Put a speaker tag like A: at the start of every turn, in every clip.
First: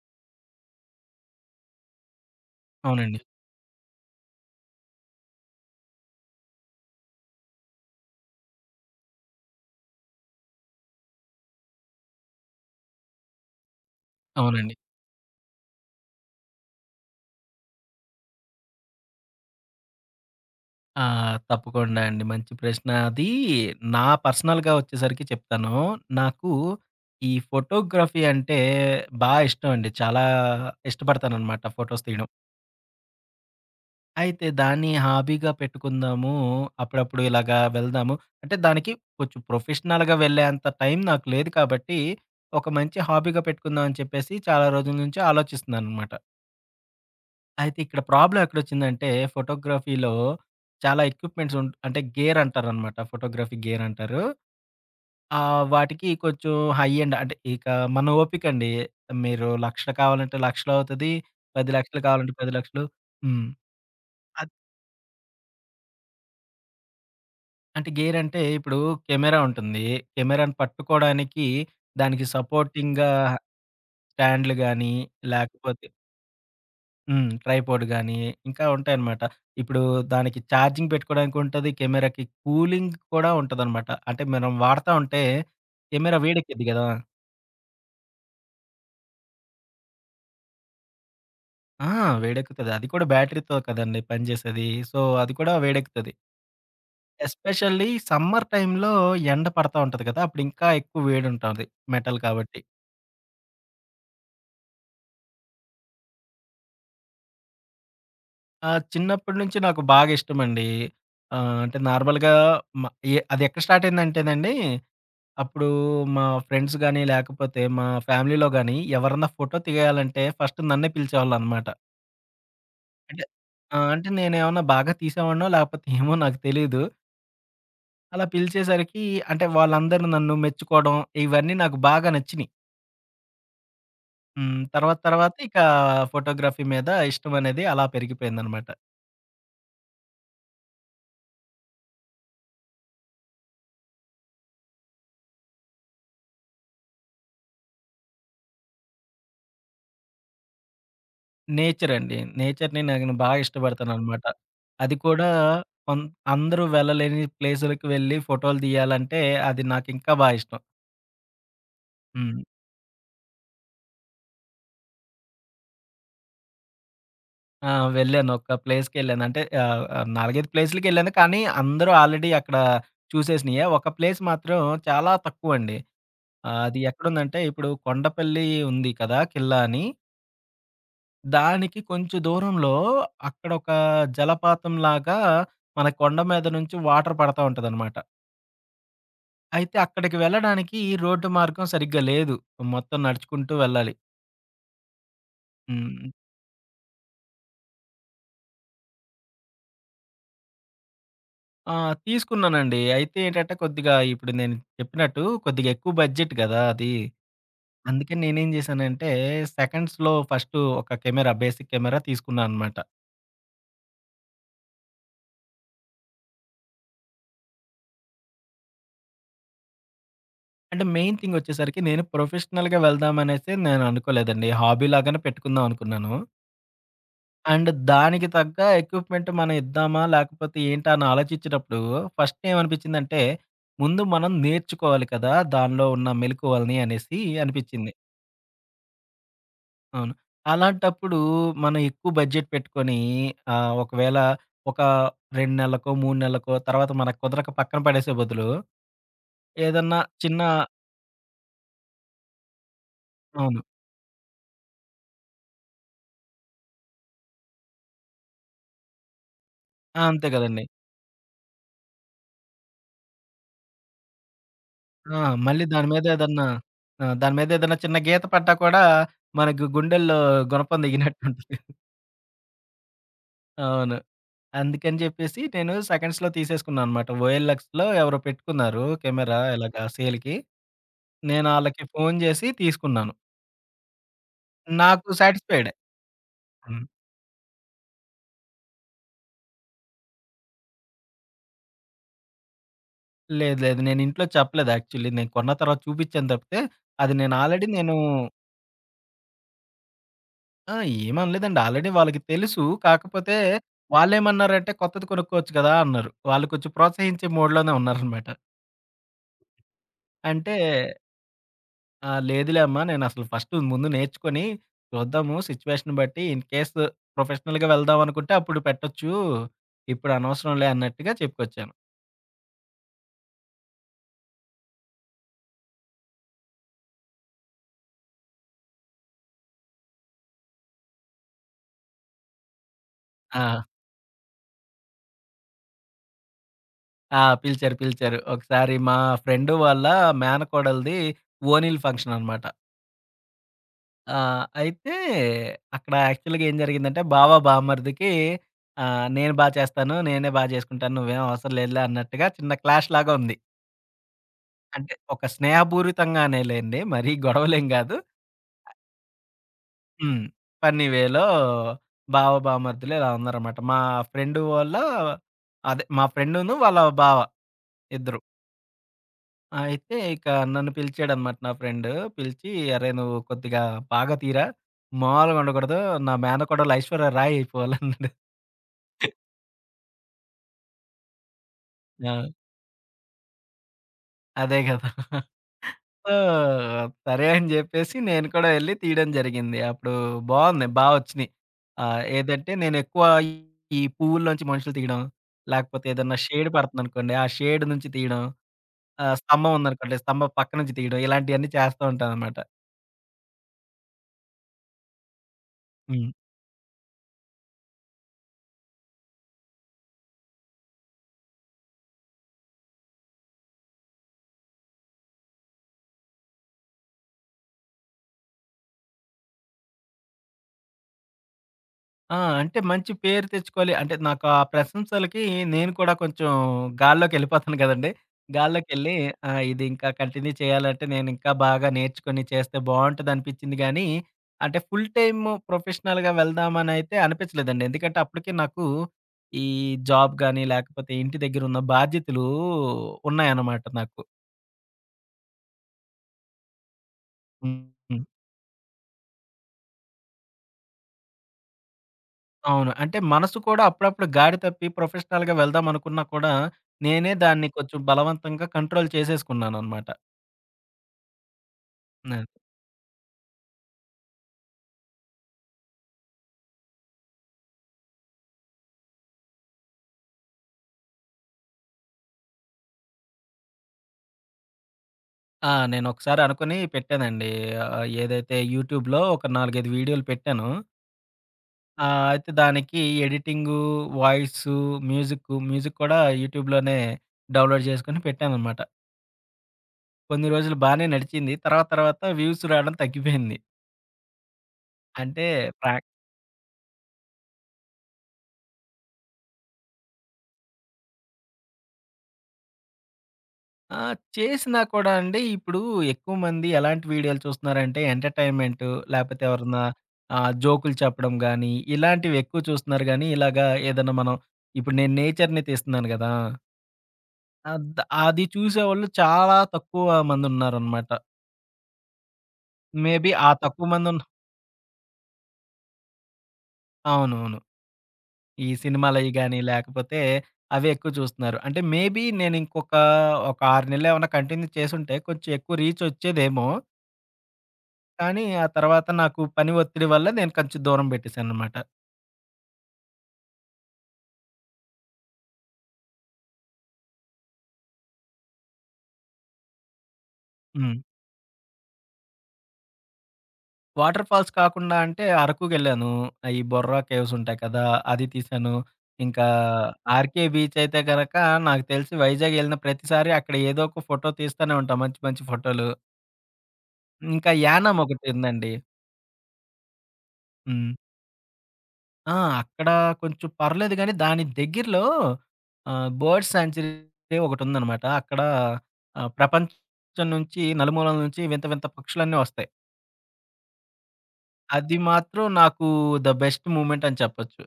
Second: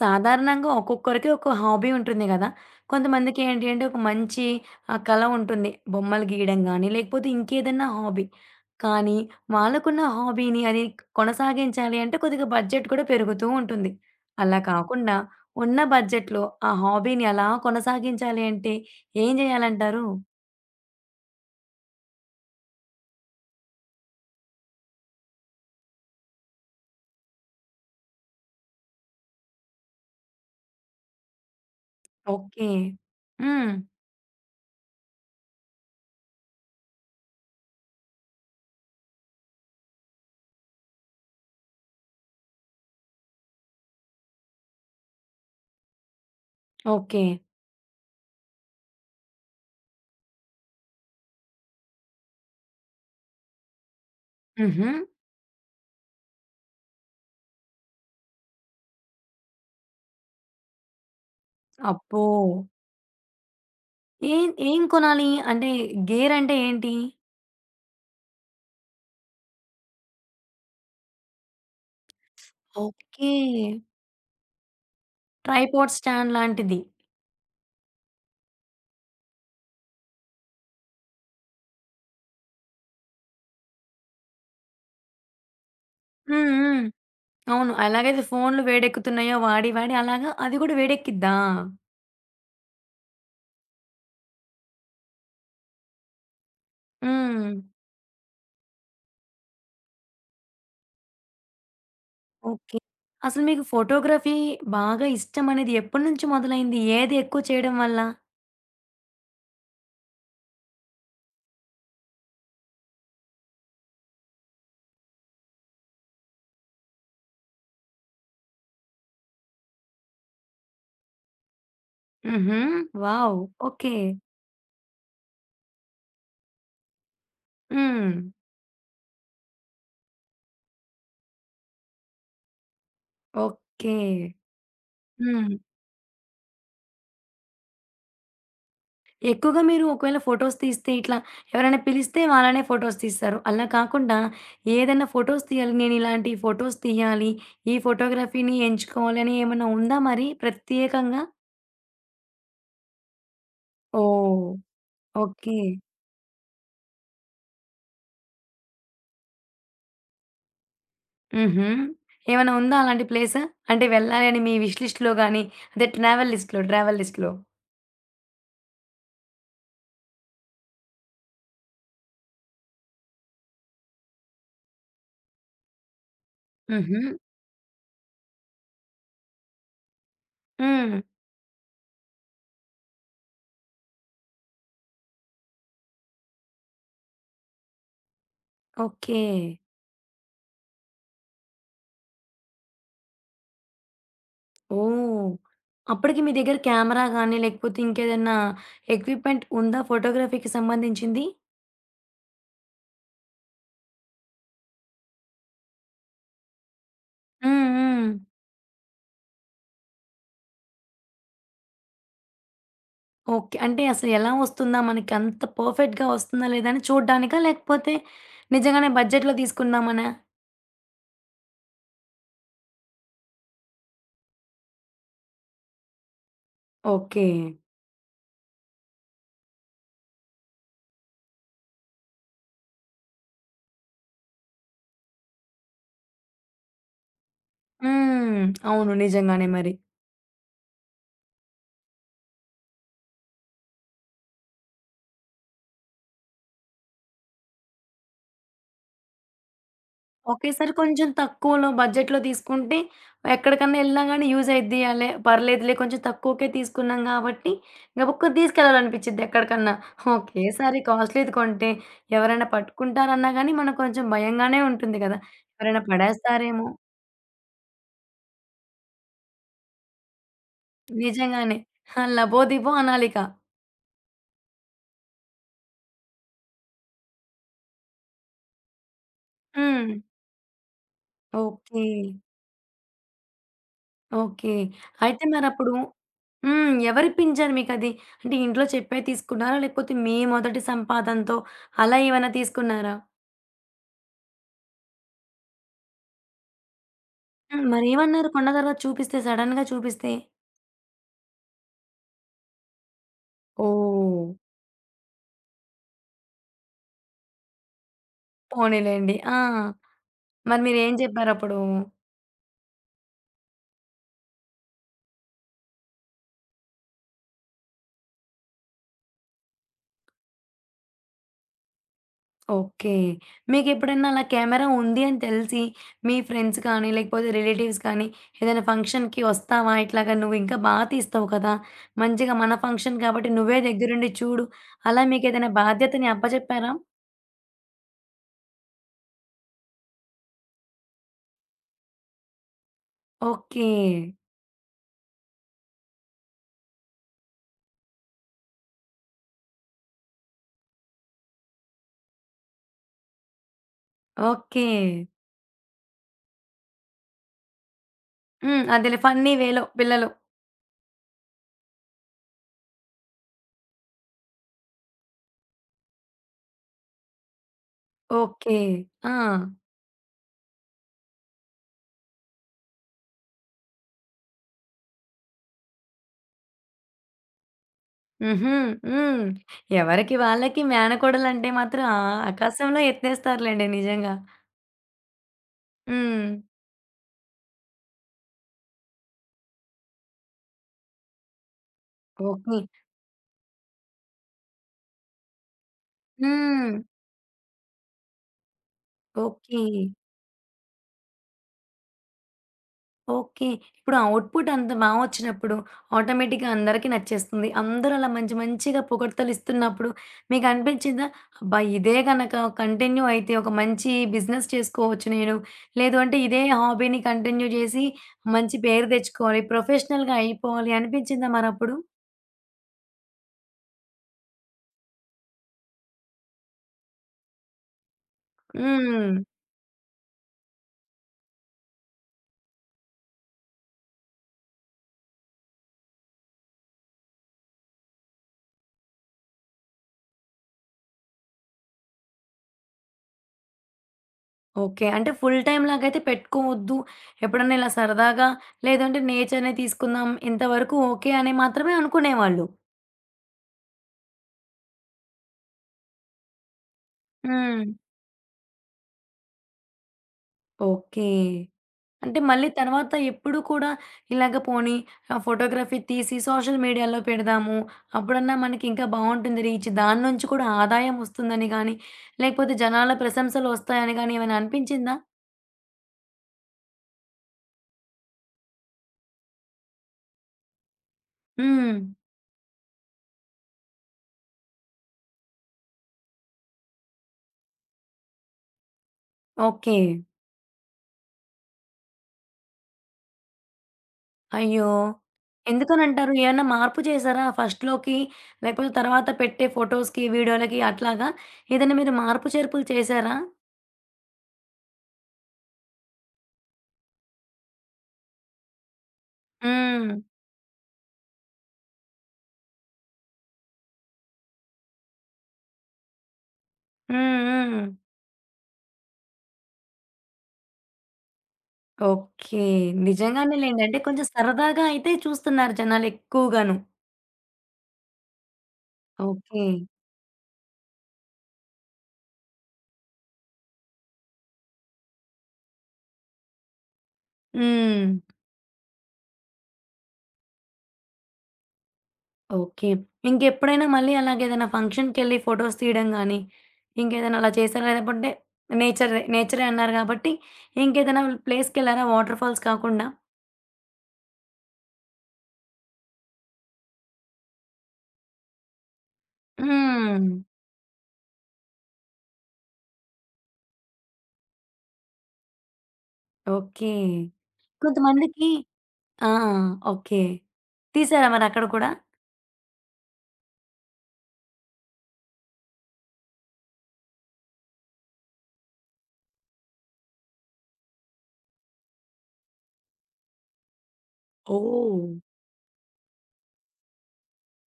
A: సాధారణంగా ఒక్కొక్కరికి ఒక హాబీ ఉంటుంది గదా!
B: అవునండి.
A: కొంతమందికి ఏంటి అంటే ఒక మంచి కళ ఉంటుంది. బొమ్మలు గీయడం గానీ, లేకపోతే ఇంకేదన్నా హాబీ. కానీ వాళ్ళకున్న హాబీని అది కొనసాగించాలి అంటే కొద్దిగా బడ్జెట్ కూడా పెరుగుతూ ఉంటుంది. అలా
B: అవునండి.
A: కాకుండా ఉన్న బడ్జెట్‌లో ఆ హాబీని అలా కొనసాగించాలి అంటే ఏం జేయాలంటారు?
B: ఆ! తప్పకుండా అండి. మంచి ప్రశ్న. అది నా పర్సనల్‌గా వచ్చేసరికి చెప్తాను. నాకు ఈ ఫోటోగ్రఫీ అంటే బా ఇష్టం అండి. చాలా ఇష్టపడతాననమాట ఫోటోస్ తీయడం.
A: ఓకే. హ్మ్.
B: అయితే దాన్ని హాబీగా పెట్టుకుందాము, అప్పుడప్పుడు ఇలాగా వెళ్దాము. అంటే దానికి కొంచెం ప్రొఫెషనల్‌గా వెళ్ళేంత టైం నాకు లేదు కాబట్టి, ఒక మంచి హాబీగా పెట్టుకుందాం అని చెప్పేసి చాలా రోజుల నుంచి ఆలోచిస్తున్నాననమాట.
A: ఓకే.
B: అయితే ఇక్కడ ప్రాబ్లమ్ ఎక్కడొచ్చిందంటే, ఫోటోగ్రఫీలో చాలా ఎక్విప్‌మెంట్స్ అంటే గేర్ అంటారనమాట. ఫోటోగ్రఫీ గేర్ అంటారు.
A: హుహు.
B: వాటికి కొంచెం హై ఎండ్ అంటే ఇక మన ఓపికండి. మీరు 1,00,000 కావాలంటే 1,00,000లో అవుతది. 10,00,000
A: అబ్బో!
B: కావాలంటే 10,00,000. హ్మ్.
A: ఏం
B: అద్
A: ఏం కొనాలి? అంటే గేరంటే ఏంటి?
B: అంటే గేర్ అంటే ఇప్పుడు కెమెరా ఉంటుంది. కెమెరాను పట్టుకోవడానికి దానికి సపోర్టింగ్‌గా
A: ఓకే.
B: స్టాండ్‌లు గాని, లేకపోతే
A: ట్రైపోడ్ స్టాండ్ లాంటిది.
B: హ్మ్, ట్రైపోడ్ గాని, ఇంకా ఉంటాయన్నమాట. ఇప్పుడు దానికి చార్జింగ్ పెట్టుకోవడానికి ఉంటది. కెమెరాకి కూలింగ్ కూడా ఉంటదనమాట. అంటే మనం వాడతా ఉంటే కెమెరా
A: హ్మ్.
B: వేడెక్కిద్ది
A: హ్మ్.
B: గదా!
A: అవును. ఎలాగైతే ఫోన్‌లు వేడెక్కుతున్నాయో వాడి, వాడి అలాగా అది గూడా వేడెక్కిద్దా?
B: ఆ! వేడెక్కుతది. అది కూడా బ్యాటరీతో కదండీ పనిజేసేది. సో, అది కూడా వేడెక్కుతది.
A: హ్మ్.
B: ఎస్పెషల్లీ సమ్మర్ టైమ్‌లో ఎండ పడతా ఉంటది కదా! అప్పుడు ఇంకా ఎక్కువ వేడుంటది మెటల్ కాబట్టి.
A: ఓకే. అసలు మీకు ఫోటోగ్రఫీ బాగా ఇష్టమనేది ఎప్పటినుంచి మొదలైంది? ఏది ఎక్కువ చేయడం వల్ల?
B: చిన్నప్పటి నుంచి నాకు బాగా ఇష్టమండి. అంటే నార్మల్‌గా మ ఎ అది ఎక్కడ స్టార్ట్ అయిందంటేనండి, అప్పుడు మా ఫ్రెండ్స్ గాని, లేకపోతే మా ఫ్యామిలీలో గాని ఎవరన్నా ఫోటో తీయాలంటే ఫస్ట్ నన్నే పిలిచేవాళ్ళనమాట.
A: హుహు.
B: అంటే
A: వావ్!
B: ఆ!
A: ఓకే.
B: అంటే నేనేమన్నా బాగా తీసేవాడినో, లేకపోతే ఏమో నాకు తెలీదు.
A: హ్మ్.
B: అలా పిలిచేసరికి అంటే వాళ్ళందరూ నన్ను మెచ్చుకోవడం, ఇవన్నీ నాకు బాగా నచ్చినియి.
A: ఓకే.
B: హ్మ్. తర్వాత తర్వాత
A: హ్మ్.
B: ఇక ఫోటోగ్రఫీ మీద ఇష్టం అనేది అలా పెరిగిపోయిందనమాట.
A: ఎక్కువగా మీరు ఒకవేళ ఫోటోస్ తీస్తే ఇట్లా ఎవరైనా పిలిస్తే వాళ్ళనే ఫోటోస్ తీస్తారు. అలా కాకుండా ఏదైనా ఫోటోస్ తీయాలి. నేనిలాంటి ఫోటోస్ తీయాలి. ఈ ఫోటోగ్రఫీని ఎంచుకోవాలి అని ఏమన్నా ఉందా మరి ప్రత్యేకంగా?
B: నేచర్ అండి. నేచర్‌ని నేను బాగా ఇష్టపడతాననమాట.
A: ఓహ్!
B: అది కూడా
A: ఓకే.
B: కొన్ అందరూ వెళ్ళలేని ప్లేసులకి వెళ్ళి ఫోటోలు తీయాలంటే అది నాకు ఇంకా బా ఇష్టం.
A: హుహు.
B: హ్మ్.
A: ఏమైనా ఉందా అలాంటి ప్లేస్? అంటే వెళ్ళాలి అని మీ విష్ లిస్ట్‌లో గాని, అదే ట్రావెల్ లిస్ట్‌లో, ట్రావెల్ లిస్ట్‌లో.
B: ఆ! వెళ్ళాను. ఒక ప్లేస్‌కెళ్ళాను. అంటే ఆహ్, ఆహ్, 4, 5 ప్లేసులకెళ్ళాను. కానీ అందరూ ఆల్రెడీ అక్కడ చూసేసినియే. ఒక ప్లేస్ మాత్రం చాలా తక్కువండి. అది
A: హుహు.
B: ఎక్కడుందంటే ఇప్పుడు కొండపల్లి ఉంది కదా! ఖిల్లా అని.
A: హ్మ్.
B: దానికి కొంచెం దూరంలో అక్కడొక జలపాతం లాగా మన కొండ మీద నుంచి వాటర్ పడతా ఉంటదనమాట.
A: ఓకే.
B: అయితే అక్కడికి వెళ్ళడానికి రోడ్డు మార్గం సరిగ్గా లేదు. మొత్తం నడుచుకుంటూ వెళ్ళాలి.
A: ఓహ్!
B: హ్మ్.
A: అప్పటికి మీ దగ్గర కెమెరా గాని, లేకపోతే ఇంకేదన్నా ఎక్విప్‌మెంట్ ఉందా ఫోటోగ్రఫీకి సంబంధించింది?
B: ఆ! తీసుకున్నానండి. అయితే ఏంటంటే కొద్దిగా ఇప్పుడు నేను చెప్పినట్టు కొద్దిగా ఎక్కువ బడ్జెట్ గదా! అది.
A: హ్మ్. హ్మ్.
B: అందుకని నేనేం జేశానంటే సెకండ్స్‌లో ఫస్ట్ ఒక కెమెరా, బేసిక్ కెమెరా తీసుకున్నా అనమాట.
A: ఓకే. అంటే అసలు ఎలా వస్తుందా? మనకి అంత పర్ఫెక్ట్‌గా వస్తుందా లేదా అని చూడ్డానికా? లేకపోతే నిజంగానే బడ్జెట్‌లో తీసుకుందామనా?
B: అంటే మెయిన్ థింగ్ వచ్చేసరికి నేను ప్రొఫెషనల్‌గా వెళ్దామనేసి అనుకోలేదండి. హాబీ లాగానే పెట్టుకుందాం అనుకున్నాను.
A: ఓకే.
B: అండ్ దానికి తగ్గ ఎక్విప్‌మెంట్ మనం ఇద్దామా? లేకపోతే ఏంటా? అని ఆలోచించినప్పుడు ఫస్ట్ ఏమనిపించిందంటే ముందు మనం నేర్చుకోవాలి కదా! దానిలో ఉన్న మెళకువలని అనేసి అనిపించింది.
A: హ్మ్. అవును. నిజంగానే మరి.
B: అవును. అలాంటప్పుడు మనం ఎక్కువ బడ్జెట్ పెట్టుకొని, ఒకవేళ ఒక 2 నెలలకో, 3 నెలలకో తర్వాత మనకు కుదరక పక్కన పడేసే బదులు ఏదన్నా చిన్న.
A: ఒకేసారి కొంచెం తక్కువలో బడ్జెట్‌లో తీసుకుంటే
B: అవును.
A: ఎక్కడికన్నా ఎళ్ళినా గానీ యూజ్ అయిద్ది. అలే పర్లేదులే కొంచెం తక్కువకే తీసుకున్నాం గాబట్టి గబుక్కున తీసుకెళ్ళాలనిపిచ్చిద్ది ఎక్కడికన్నా.
B: ఆ! అంతే గదండీ.
A: ఒకేసారి కాస్ట్‌లీది కొంటే ఎవరైనా పట్టుకుంటారన్నా గానీ మనకు కొంచెం భయంగానే ఉంటుంది
B: ఆ!
A: గదా!
B: మళ్ళీ
A: ఎవరైనా
B: దాని మీద ఏదన్నా.
A: పడేస్తారేమో!
B: ఆ! దాని మీద ఏదన్నా చిన్న గీత పడ్డా కూడా మనకు గుండెల్లో గుణపం దిగినట్టుంటది.
A: నిజంగానే. ఆ! లబోదిబో అనాలిక.
B: అవును. అందుకని జెప్పేసి నేను సెకండ్స్‌లో తీసేసుకున్నాననమాట. ఓఎల్ఎక్స్‌లో ఎవరో పెట్టుకున్నారు కెమెరా ఇలాగా
A: హ్మ్.
B: సేల్‌కి. నేను
A: ఓకే.
B: ఆళ్ళకి ఫోను జేసి తీసుకున్నాను.
A: ఓకే.
B: నాకు
A: అయితే
B: సాటిస్‌ఫైడే.
A: మరప్పుడు హ్మ్. ఎవరిప్పించారు మీకది? అంటే ఇంట్లో చెప్పే తీసుకున్నారా? లేకపోతే మీ మొదటి సంపాదనతో అలా ఏమైనా తీసుకున్నారా?
B: లేదు. లేదు. నేను ఇంట్లో చెప్పలేదు యాక్చువల్లీ. నేను కొన్న తర్వాత చూపిచ్చాను తప్పితే, అది నేను
A: హ్మ్.
B: ఆల్రెడీ నేను
A: మరేమన్నారు కొన్న తర్వాత చూపిస్తే సడెన్‌గా చూపిస్తే?
B: ఆ! ఏమనలేదండి. ఆల్రెడీ వాళ్ళకి తెలుసు. కాకపోతే
A: ఓహ్!
B: వాళ్ళేమన్నారంటే, "కొత్తది కొనుక్కోవచ్చు కదా!" అన్నారు. వాళ్ళు కొంచెం ప్రోత్సహించే మోడ్‌లోనే ఉన్నారనమాట.
A: పోనీలెండి. ఆ!
B: అంటే
A: మరి మీరేం జెప్పారప్పుడు?
B: "లేదులే అమ్మా, నేనసలు ఫస్ట్ ముందు నేర్చుకొని చూద్దాము, సిచ్యువేషన్ బట్టి ఇన్ కేస్ ప్రొఫెషనల్‌గా వెళ్దాం అనుకుంటే అప్పుడు పెట్టొచ్చు. ఇప్పుడు అనవసరంలే" అన్నట్టుగా చెప్పుకొచ్చాను.
A: ఓకే. మీకెప్పుడన్నా అలా కెమెరా ఉంది అని తెలిసి, మీ ఫ్రెండ్స్ కానీ, లేకపోతే రిలేటివ్స్ కానీ, ఏదైనా ఫంక్షన్‌కి వస్తావా? ఇట్లాగా నువ్వింకా బా తీస్తావు కదా! మంచిగా మన ఫంక్షన్ కాబట్టి నువ్వే
B: ఆ!
A: దగ్గరుండి చూడు. అలా మీకేదైనా బాధ్యతని అప్పజెప్పారా?
B: ఆ! పిలిచారు. పిలిచారు. ఒకసారి మా ఫ్రెండ్ వాళ్ళ మేనకోడలిది ఓణీల ఫంక్షన్ అనమాట.
A: ఓకే.
B: ఆ! అయితే అక్కడ యాక్చువల్‌గా ఏం జరిగిందంటే, బావ, బామర్దికి, నేను బా చేస్తాను. నేనే బా చేసుకుంటాను. నువ్వేం అవసరం లేదులే అన్నట్టుగా చిన్న క్లాష్ లాగా ఉంది.
A: ఓకే.
B: అంటే ఒక స్నేహపూరితంగానే లేండి. మరీ గొడవలేం గాదు.
A: హ్మ్. అదేలే ఫన్నీ వేలో పిల్లలు.
B: హ్మ్. ఫన్నీ వేలో బావ, బామర్దులు ఇలా ఉన్నారనమాట. మా ఫ్రెండ్ వాళ్ళ అదే మా ఫ్రెండును వాళ్ళ బావ, ఇద్దరు.
A: ఓకే. ఆ!
B: ఆ, అయితే ఇక నన్ను పిలిచాడనమాట నా ఫ్రెండ్. పిలిచి, "అరేయ్! నువ్వు కొద్దిగా బాగా తీరా. మామూలుగా ఉండకూడదు. నా మేనకోడలు ఐశ్వర్య రాయ్ అయిపోవాలన్నాడు."
A: హుహు. హ్మ్. ఎవరికి వాళ్ళకి మేనకోడలంటే మాత్రం ఆ
B: ఆ!
A: ఆకాశంలో ఎత్తేస్తారులెండి నిజంగా.
B: అదే కదా! సో,
A: హ్మ్.
B: సరే అని చెప్పేసి నేను కూడా వెళ్లి తీయడం జరిగింది. అప్పుడు బావున్నాయి. బా వచ్చినియి. ఏదంటే
A: ఓకే.
B: నేనెక్కువ ఈ పువ్వుల్లోంచి మనుషులు తీయడం, లేకపోతే ఏదన్నా షేడ్
A: హ్మ్.
B: పడుతుందనుకోండి, ఆ షేడ్ నుంచి తీయడం, స్తంభం
A: ఓకే.
B: ఉందనుకోండి, స్తంభం పక్క నుంచి తీయడం ఇలాంటియన్నీ చేస్తూ ఉంటాననమాట.
A: ఓకే. ఇప్పుడు ఔట్‌పుట్ అంత బా వచ్చినప్పుడు
B: హ్మ్.
A: ఆటోమేటిక్‌గా అందరికీ నచ్చేస్తుంది. అందరూ అలా మంచి మంచిగా పొగడ్తలు ఇస్తున్నప్పుడు మీకు అనిపించిందా? అబ్బా! ఇదే గనక కంటిన్యూ అయితే ఒక మంచి బిజినెస్ చేసుకోవచ్చు నేను. లేదు అంటే ఇదే హాబీని కంటిన్యూ చేసి మంచి పేరు తెచ్చుకోవాలి. ప్రొఫెషనల్‌గా అయిపోవాలి అనిపించిందా మరప్పుడు?
B: ఆ! అంటే మంచి పేరు తెచ్చుకోవాలి. అంటే నాకు ఆ ప్రశంసలకి నేను కూడా కొంచెం గాల్లోకెళ్ళిపోతాను కదండీ! గాల్లోకెళ్ళి
A: హ్మ్.
B: ఆ! ఇది ఇంకా కంటిన్యూ చేయాలంటే నేనింకా బాగా నేర్చుకొని చేస్తే బావుంటదనిపించింది గానీ, అంటే ఫుల్ టైము ప్రొఫెషనల్‌గా వెళ్దామనైతే అనిపించలేదండి. ఎందుకంటే అప్పటికే నాకు ఈ జాబ్ గాని, లేకపోతే ఇంటి దగ్గరున్న బాధ్యతలు ఉన్నాయన్నమాట నాకు.
A: ఓకే. అంటే ఫుల్ టైమ్ లాగైతే పెట్టుకోవద్దు. ఎప్పుడన్నా ఇలా
B: హ్మ్.
A: సరదాగా లేదంటే నేచర్‌ని తీసుకుందాం ఇంతవరకు ఓకే అని మాత్రమే అనుకునేవాళ్ళు.
B: అవును. అంటే మనసు కూడా అప్పుడప్పుడు గాడి తప్పి ప్రొఫెషనల్‌గా వెళ్దాం అనుకున్నా కూడా, నేనే దాన్ని
A: హ్మ్.
B: కొంచెం బలవంతంగా కంట్రోల్ చేసేసుకున్నాననమాట.
A: ఓకే. అంటే
B: హ్మ్.
A: మళ్ళీ తర్వాత ఎప్పుడు కూడా ఇలాగ పోనీ ఆ ఫోటోగ్రఫీ తీసి సోషల్ మీడియాలో పెడదాము. అప్పుడన్నా మనకి ఇంకా బావుంటుంది రీచ్. దాని నుంచి కూడా ఆదాయం వస్తుందని గానీ, లేకపోతే జనాల ప్రశంసలు వస్తాయని గానీ ఏమైనా అనిపించిందా?
B: ఆ! నేనొకసారి అనుకుని పెట్టానండి. ఏదైతే యూట్యూబ్‌లో ఒక 4, 5 వీడియోలు పెట్టాను.
A: హ్మ్.
B: అయితే దానికి ఎడిటింగు, వాయిసు, మ్యూజిక్ కూడా యూట్యూబ్‌లోనే డౌన్‌లోడ్ చేసుకొని పెట్టాననమాట.
A: ఓకే.
B: కొన్ని రోజులు బానే నడిచింది. తర్వాత తర్వాత వ్యూస్ రావడం తగ్గిపోయింది.
A: అయ్యో!
B: అంటే ప్రా
A: ఎందుకనంటారు? ఏమన్నా మార్పు చేశారా ఫస్ట్‌లోకి? లేకపోతే తర్వాత పెట్టే ఫోటోస్‌కి, వీడియోలకి అట్లాగా ఏదైనా మీరు మార్పు చేర్పులు చేశారా?
B: ఆ! చేసినా కూడా అండి, ఇప్పుడు ఎక్కువ మంది ఎలాంటి వీడియోలు చూస్తున్నారంటే ఎంటర్‌టైన్‌మెంట్, లేపోతే ఎవరన్నా
A: హ్మ్.
B: జోకులు చెప్పడం గానీ, ఇలాంటివి ఎక్కువ చూస్తున్నారు గానీ, ఇలాగా ఏదన్నా మనం, ఇప్పుడు నేను నేచర్‌ని తీస్తున్నాను గదా!
A: హ్మ్.
B: ఆహ్,
A: హ్మ్.
B: ద అది చూసేవాళ్ళు చాలా తక్కువ మందున్నారనమాట.
A: ఓకే.
B: మేబీ ఆ
A: నిజంగానే లేండి.
B: తక్కువ
A: అంటే
B: మందున్న
A: కొంచెం సరదాగా అయితే చూస్తున్నారు జనాలెక్కువగాను.
B: అవునవును. ఈ సినిమాలయి గానీ,
A: ఓకే.
B: లేకపోతే అవే ఎక్కువ చూస్తున్నారు. అంటే మేబీ నేనింకొక ఒక 6 నెల్లేమన్నా కంటిన్యూ చేసుంటే కొంచెం ఎక్కువ రీచొచ్చేదేమో.
A: హ్మ్.
B: కానీ, ఆ తర్వాత నాకు పని ఒత్తిడి వల్ల నేను కొంచెం దూరం పెట్టేశాననమాట.
A: ఓకే. ఇంకెప్పుడైనా మళ్ళీ అలాగేదైనా ఫంక్షన్‌కెళ్ళి ఫోటోస్ తీయడం గానీ, ఇంకేదైనా అలా చేశారా? లేకపోతే నేచరే నేచరే అన్నారు గాబట్టి
B: హ్మ్.
A: ఇంకేదైనా ప్లేస్‌కెళ్లారా వాటర్ ఫాల్స్ కాకుండా?
B: వాటర్ ఫాల్స్ కాకుండా అంటే అరకుకెళ్ళాను. ఈ బొర్రా కేవ్స్ ఉంటాయి కదా! అది తీశాను. ఇంకా
A: హ్మ్.
B: ఆర్‌కే బీచ్ అయితే గనక నాకు తెలిసి వైజాగ్ ఎళ్ళిన ప్రతిసారి అక్కడ ఏదో ఒక ఫోటో తీస్తానే ఉంటాం. మంచి మంచి ఫోటోలు.
A: ఓకే.
B: ఇంకా యానాం ఒకటి
A: కొంతమందికి
B: ఉందండి.
A: ఆ! ఓకే.
B: హ్మ్.
A: తీశారా మరక్కడ కూడా?
B: ఆ! అక్కడ కొంచెం పర్లేదు గానీ, దాని దగ్గరలో బర్డ్ సాంక్చురీ ఒకటుందనమాట. అక్కడ ప్రపంచం నుంచి నలుమూలల నుంచి వింత వింత పక్షులన్నీ వస్తాయి. అది
A: ఓహ్!
B: మాత్రం నాకు ద బెస్ట్ మూమెంట్ అని చెప్పొచ్చు.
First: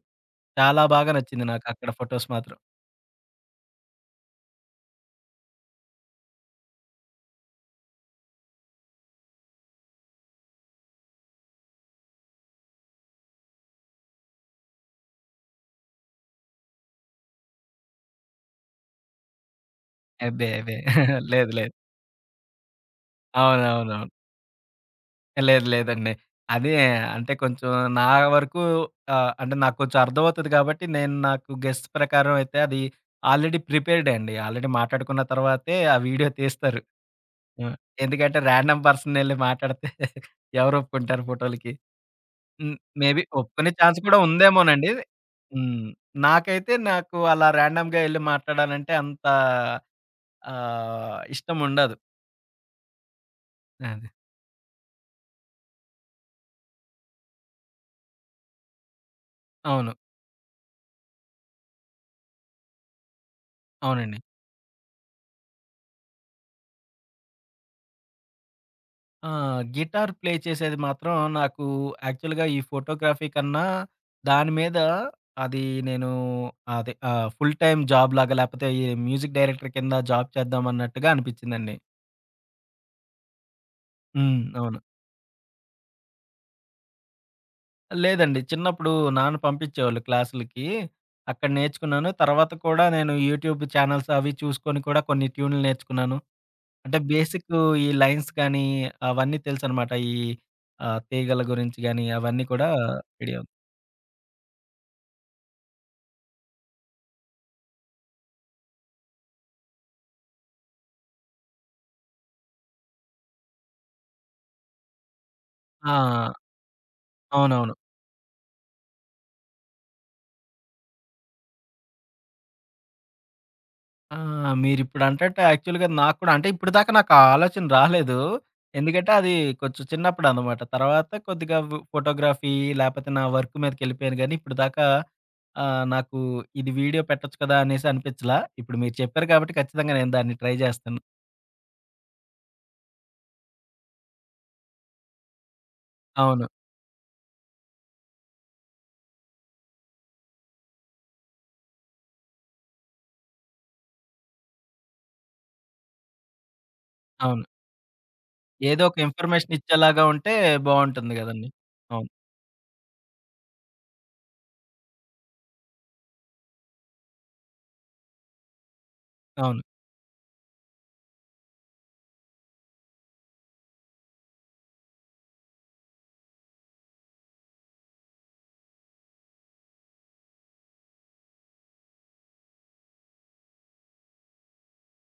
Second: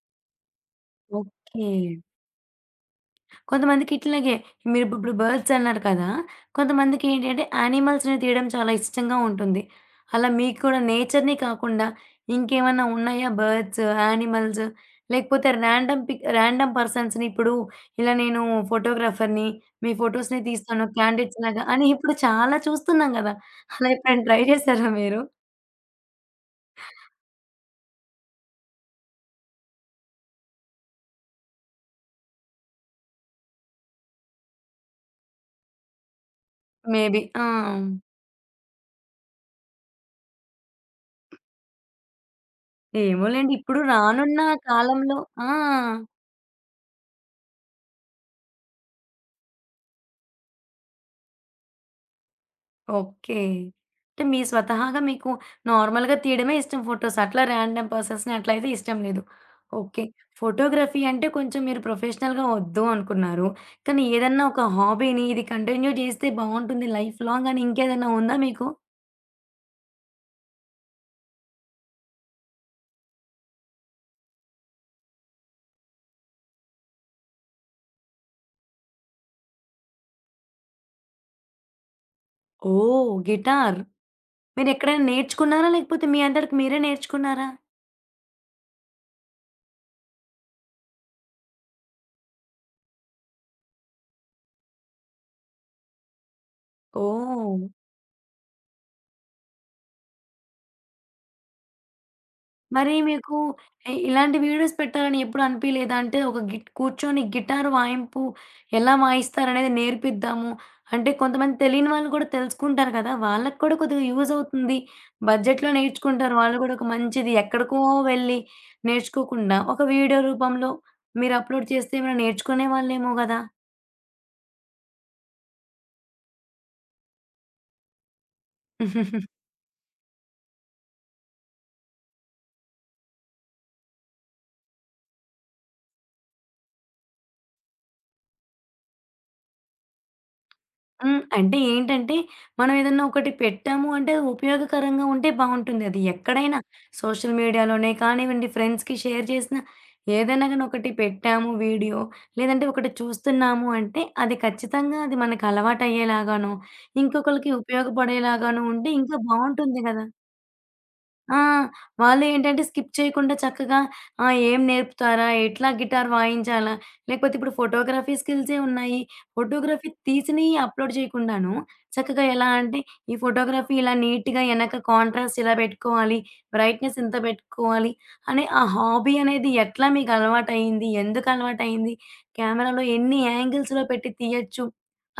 B: చాలా బాగా నచ్చింది నాకు
A: ఓకే.
B: అక్కడ ఫోటోస్ మాత్రం.
A: కొంతమందికి ఇట్లాగే మీరిప్పుడు బర్డ్స్ అన్నారు కదా! కొంతమందికి ఏంటంటే యానిమల్స్‌ని తీయడం చాలా ఇష్టంగా ఉంటుంది. అలా మీకు కూడా నేచర్‌ని కాకుండా ఇంకేమన్నా ఉన్నాయా బర్డ్స్, యానిమల్స్ లేకపోతే ర్యాండమ్ పిక్ ర్యాండమ్ పర్సన్స్‌ని ఇప్పుడు ఇలా నేను ఫోటోగ్రాఫర్‌ని, మీ ఫోటోస్‌ని
B: అబ్బే! అబ్బే!
A: తీస్తాను క్యాండిడ్స్
B: లేదు
A: లాగా
B: లేదు.
A: అని ఇప్పుడు చాలా చూస్తున్నాం కదా! అలా
B: అవునవునవును.
A: ఎప్పుడైనా ట్రై చేశారా మీరు?
B: లేదు లేదండి. అదే, అంటే కొంచెం నా వరకు, అంటే నాకు కొంచెం అర్థమవుతది కాబట్టి నేను, నాకు గెస్ ప్రకారం అయితే అది ఆల్రెడీ ప్రిపేర్డే అండి. ఆల్రెడీ మాట్లాడుకున్న తర్వాతే ఆ వీడియో తీస్తారు.
A: మేబీ. ఆ!
B: ఆ! ఎందుకంటే ర్యాండమ్ పర్సన్ ఎళ్లి మాట్లాడితే ఎవరు ఒప్పుకుంటారు ఫోటోలకి? హ్మ్. మేబీ
A: ఏమోలెండి.
B: ఒప్పుకునే
A: ఇప్పుడు
B: ఛాన్స్ కూడా
A: రానున్న
B: ఉందేమోనండి.
A: కాలంలో ఆ!
B: హ్మ్. నాకైతే నాకు అలా రాండమ్‌గా ఎళ్లి మాట్లాడాలంటే అంత ఇష్టం ఉండదు.
A: ఓకే.
B: అది.
A: అంటే మీ స్వతహాగా మీకు నార్మల్‌గా తీయడమే ఇష్టం ఫోటోస్. అట్లా ర్యాండమ్ పర్సన్స్‌ని అట్లయితే ఇష్టం లేదు.
B: అవును.
A: ఓకే. ఫోటోగ్రఫీ అంటే కొంచెం మీరు ప్రొఫెషనల్‌గా వద్దు అనుకున్నారు. కానీ
B: అవునండి.
A: ఏదన్నా ఒక హాబీని ఇది కంటిన్యూ చేస్తే బావుంటుంది లైఫ్ లాంగ్ అని ఇంకేదన్నా ఉందా మీకు?
B: ఆ! గిటార్ ప్లే చేసేది మాత్రం నాకు యాక్చువల్‌గా ఈ ఫోటోగ్రఫీ కన్నా దాని మీద అది నేను అదే ఫుల్ టైమ్ జాబ్ లాగా, లేకపోతే ఈ మ్యూజిక్ డైరెక్టర్ కింద జాబ్ చేద్దాం అన్నట్టుగా అనిపించిందండి.
A: ఓహ్! గిటార్.
B: హ్మ్. అవును.
A: మీరెక్కడైనా నేర్చుకున్నారా? లేకపోతే మీ అంతటికి మీరే నేర్చుకున్నారా?
B: లేదండి. చిన్నప్పుడు నాన్న పంపించేవాళ్ళు క్లాసులకి. అక్కడ నేర్చుకున్నాను. తర్వాత కూడా నేను యూట్యూబ్ ఛానెల్స్ అవి చూసుకొని కూడా కొన్ని ట్యూన్లు నేర్చుకున్నాను. అంటే బేసికు
A: ఓహ్!
B: ఈ లైన్స్ గానీ, అవన్నీ తెలుసనమాట. ఈ తీగల గురించి గానీ అవన్నీ కూడా
A: మరి మీకు
B: ఐడియా ఉంది.
A: ఇలాంటి వీడియోస్ పెట్టాలని ఎప్పుడు అనిపియలేదా? అంటే ఒక కూర్చొని గిటార్ వాయింపు ఎలా వాయిస్తారనేది నేర్పిద్దాము. అంటే కొంతమంది తెలియని వాళ్ళు కూడా తెలుసుకుంటారు కదా! వాళ్ళకి కూడా కొద్దిగా యూజ్ అవుతుంది. బడ్జెట్‌లో
B: ఆ!
A: నేర్చుకుంటారు. వాళ్ళు కూడా ఒక మంచిది
B: అవునవును.
A: ఎక్కడికో వెళ్ళి నేర్చుకోకుండా ఒక వీడియో రూపంలో మీరు అప్‌లోడ్ చేస్తే ఏమైనా నేర్చుకునే వాళ్ళేమో గదా!
B: ఆ! మీరిప్పుడంటంటే యాక్చువల్‌గా నాకు కూడా అంటే ఇప్పటిదాకా నాకు ఆ ఆలోచన రాలేదు. ఎందుకంటే అది కొంచెం చిన్నప్పుడనమాట. తర్వాత కొద్దిగా ఫోటోగ్రఫీ లేపోతే నా వర్క్ మీదకెళ్ళిపోయాను గానీ ఇప్పటిదాకా నాకు ఇది వీడియో పెట్టొచ్చు కదా! అనేసి అనిపించలా. ఇప్పుడు మీరు చెప్పారు కాబట్టి ఖచ్చితంగా నేను దాన్ని ట్రై చేస్తాను.
A: హ్మ్. అంటే ఏంటంటే, మనం ఏదన్నా ఒకటి పెట్టాము అంటే అది ఉపయోగకరంగా ఉంటే బావుంటుంది. అది
B: అవును.
A: ఎక్కడైనా సోషల్ మీడియాలోనే కానివ్వండి, ఫ్రెండ్స్‌కి షేర్ చేసిన ఏదైనా గాని ఒకటి పెట్టాము వీడియో, లేదంటే ఒకటి చూస్తున్నాము అంటే అది ఖచ్చితంగా అది మనకు అలవాటయ్యేలాగానో,
B: అవును.
A: ఇంకొకళ్ళకి ఉపయోగపడేలాగానో
B: ఏదో
A: ఉంటే
B: ఒక
A: ఇంకా
B: ఇన్ఫర్మేషన్
A: బావుంటుంది
B: ఇచ్చేలాగా
A: గదా!
B: ఉంటే బావుంటుంది
A: ఆ!
B: గదండీ. అవును.
A: వాళ్ళేంటంటే స్కిప్ చేయకుండా చక్కగా ఏం నేర్పుతారా? ఎట్లా గిటార్ వాయించాలా? లేకపోతే ఇప్పుడు ఫోటోగ్రఫీ స్కిల్సే ఉన్నాయి.
B: అవును.
A: ఫోటోగ్రఫీ తీసినయి అప్‌లోడ్ చేయకుండాను చక్కగా ఎలా అంటే ఈ ఫోటోగ్రఫీ ఇలా నీట్‌గా ఎనక కాంట్రాస్ట్ ఇలా పెట్టుకోవాలి. బ్రైట్‌నెస్ ఇంత పెట్టుకోవాలి. అనే ఆ హాబీ అనేది ఎట్లా మీకు అలవాటయింది? ఎందుకు అలవాటయింది? కెమెరాలో ఎన్ని యాంగిల్స్‌లో పెట్టి తీయొచ్చు?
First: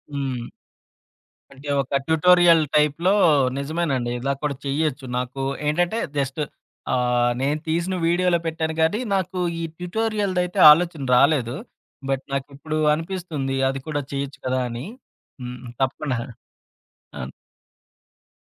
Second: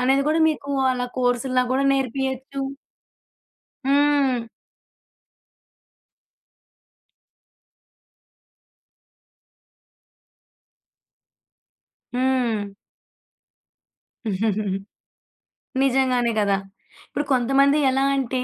A: అనేది గూడా
B: హ్మ్.
A: మీకు అలా కోర్సుల్లా
B: అంటే
A: గూడా
B: ఒక ట్యుటోరియల్
A: నేర్పియొచ్చు.
B: టైప్‌లో నిజమేనండి. ఇలా
A: హ్మ్.
B: కూడా చెయ్యొచ్చు. నాకు ఏంటంటే జస్ట్ నేను తీసిన వీడియోలో పెట్టాను గానీ, నాకు ఈ ట్యుటోరియల్‌దయితే ఆలోచన రాలేదు. బట్
A: హ్మ్.
B: నాకిప్పుడు అనిపిస్తుంది అది కూడా చేయొచ్చు కదా! అని. హ్మ్. తప్పకుండా.
A: నిజంగానే కదా! ఇప్పుడు
B: అవును.
A: కొంతమంది ఎలా అంటే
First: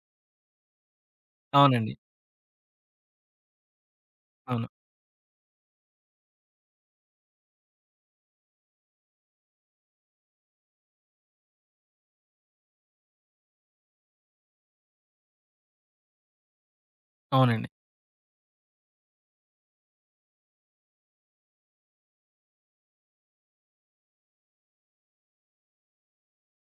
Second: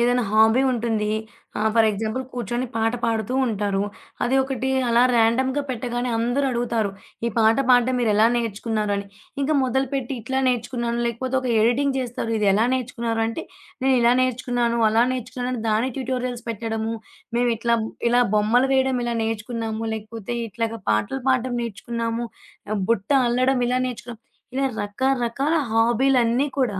A: ఏదైనా హాబీ ఉంటుంది. ఫర్
B: అవునండి.
A: ఎగ్జాంపుల్ కూర్చొని పాట పాడుతూ ఉంటారు. అది
B: అవును.
A: ఒకటి అలా ర్యాండమ్‌గా పెట్టగానే అందరూ అడుగుతారు. "ఈ పాట పాడడం మీరెలా నేర్చుకున్నారు?" అని. ఇంకా మొదలుపెట్టి ఇట్లా నేర్చుకున్నాను, లేకపోతే ఒక ఎడిటింగ్ చేస్తారు. ఇది ఎలా నేర్చుకున్నారు అంటే, "నేను ఇలా నేర్చుకున్నాను, అలా నేర్చుకున్నాను" అని దాని ట్యుటోరియల్స్ పెట్టడము. "మేము
B: అవునండి.
A: ఇలా బొమ్మలు వేయడం ఇలా నేర్చుకున్నాము, లేకపోతే ఇట్లాగా పాటలు పాడడం నేర్చుకున్నాము, బుట్ట అల్లడం ఇలా నేర్చుకున్నాం." ఇలా రకరకాల హాబీలన్నీ కూడా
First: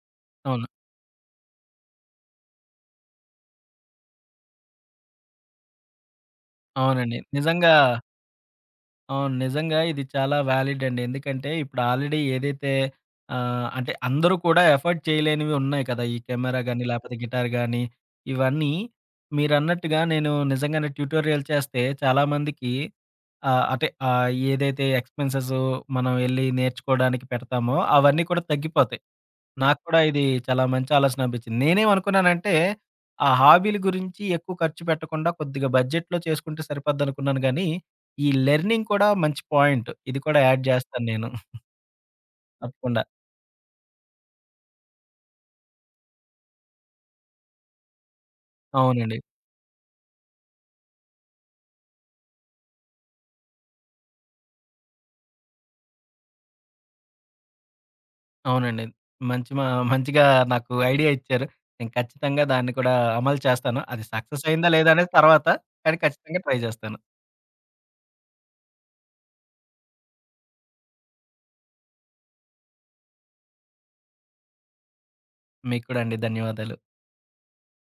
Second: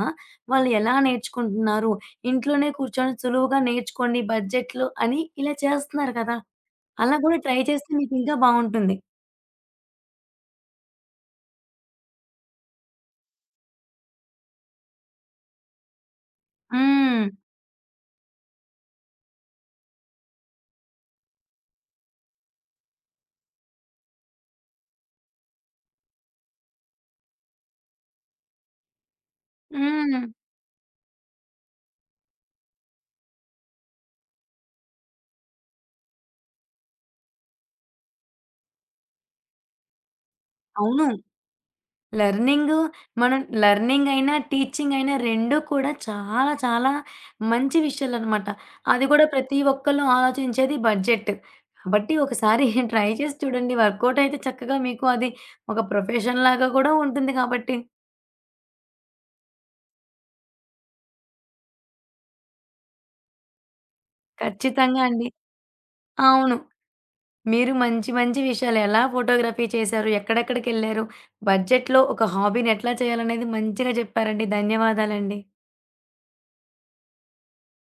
B: అవును.
A: వాళ్ళు ఎలా నేర్చుకుంటున్నారు, ఇంట్లోనే కూర్చొని సులువుగా నేర్చుకోండి బడ్జెట్‌లో అని ఇలా చేస్తున్నారు కదా!
B: అవునండి.
A: అలా కూడా ట్రై
B: నిజంగా
A: చేస్తే మీకింకా బావుంటుంది.
B: అవును. నిజంగా ఇది చాలా వాలిడ్ అండి. ఎందుకంటే ఇప్పుడు ఆల్రెడీ ఏదైతే అంటే అందరూ కూడా ఎఫర్డ్ చేయలేనివి ఉన్నాయి కదా! ఈ కెమెరా గాని, లేపోతే
A: హ్మ్.
B: గిటార్ గాని ఇవన్నీ మీరన్నట్టుగా నేను నిజంగానే ట్యుటోరియల్ చేస్తే చాలా మందికి ఏదైతే ఎక్స్‌పెన్సెస్ మనం ఎళ్లి నేర్చుకోవడానికి పెడతామో అవన్నీ కూడా తగ్గిపోతాయి. నాకు కూడా
A: హ్మ్.
B: ఇది చాలా మంచి ఆలోచన అనిపించింది. నేనేమనుకున్నానంటే, ఆ హాబీల గురించి ఎక్కువ ఖర్చు పెట్టకుండా కొద్దిగా బడ్జెట్‌లో చేసుకుంటే సరిపోద్దనుకున్నాను గానీ, ఈ లెర్నింగ్ కూడా మంచి పాయింట్. ఇది కూడా యాడ్ చేస్తాను
A: అవును.
B: నేను.
A: లెర్నింగు
B: తప్పకుండా.
A: మనం లెర్నింగ్ అయినా, టీచింగ్ అయినా 2 కూడా చాలా చాలా మంచి విషయాలనమాట. అది
B: అవునండి.
A: కూడా ప్రతి ఒక్కళ్ళు ఆలోచించేది బడ్జెట్. కాబట్టి ఒకసారి ట్రై చేసి చూడండి. వర్కౌట్ అయితే చక్కగా మీకు అది ఒక ప్రొఫెషన్ లాగా కూడా ఉంటుంది కాబట్టి.
B: అవునండి. మంచి మా మంచిగా నాకు ఐడియా ఇచ్చారు. నేను ఖచ్చితంగా దాన్ని కూడా అమలు చేస్తాను. అది సక్సెస్ అయిందా లేదా
A: ఖచ్చితంగా
B: అనేది
A: అండి.
B: తర్వాత, కానీ ఖచ్చితంగా
A: అవును.
B: ట్రై చేస్తాను.
A: మీరు మంచి మంచి విషయాలు ఎలా ఫోటోగ్రఫీ చేశారు? ఎక్కడెక్కడికెళ్లారు? బడ్జెట్‌లో ఒక హాబీని ఎట్లా చేయాలనేది మంచిగా చెప్పారండి. ధన్యవాదాలండి.
B: మీకు కూడా అండి ధన్యవాదాలు.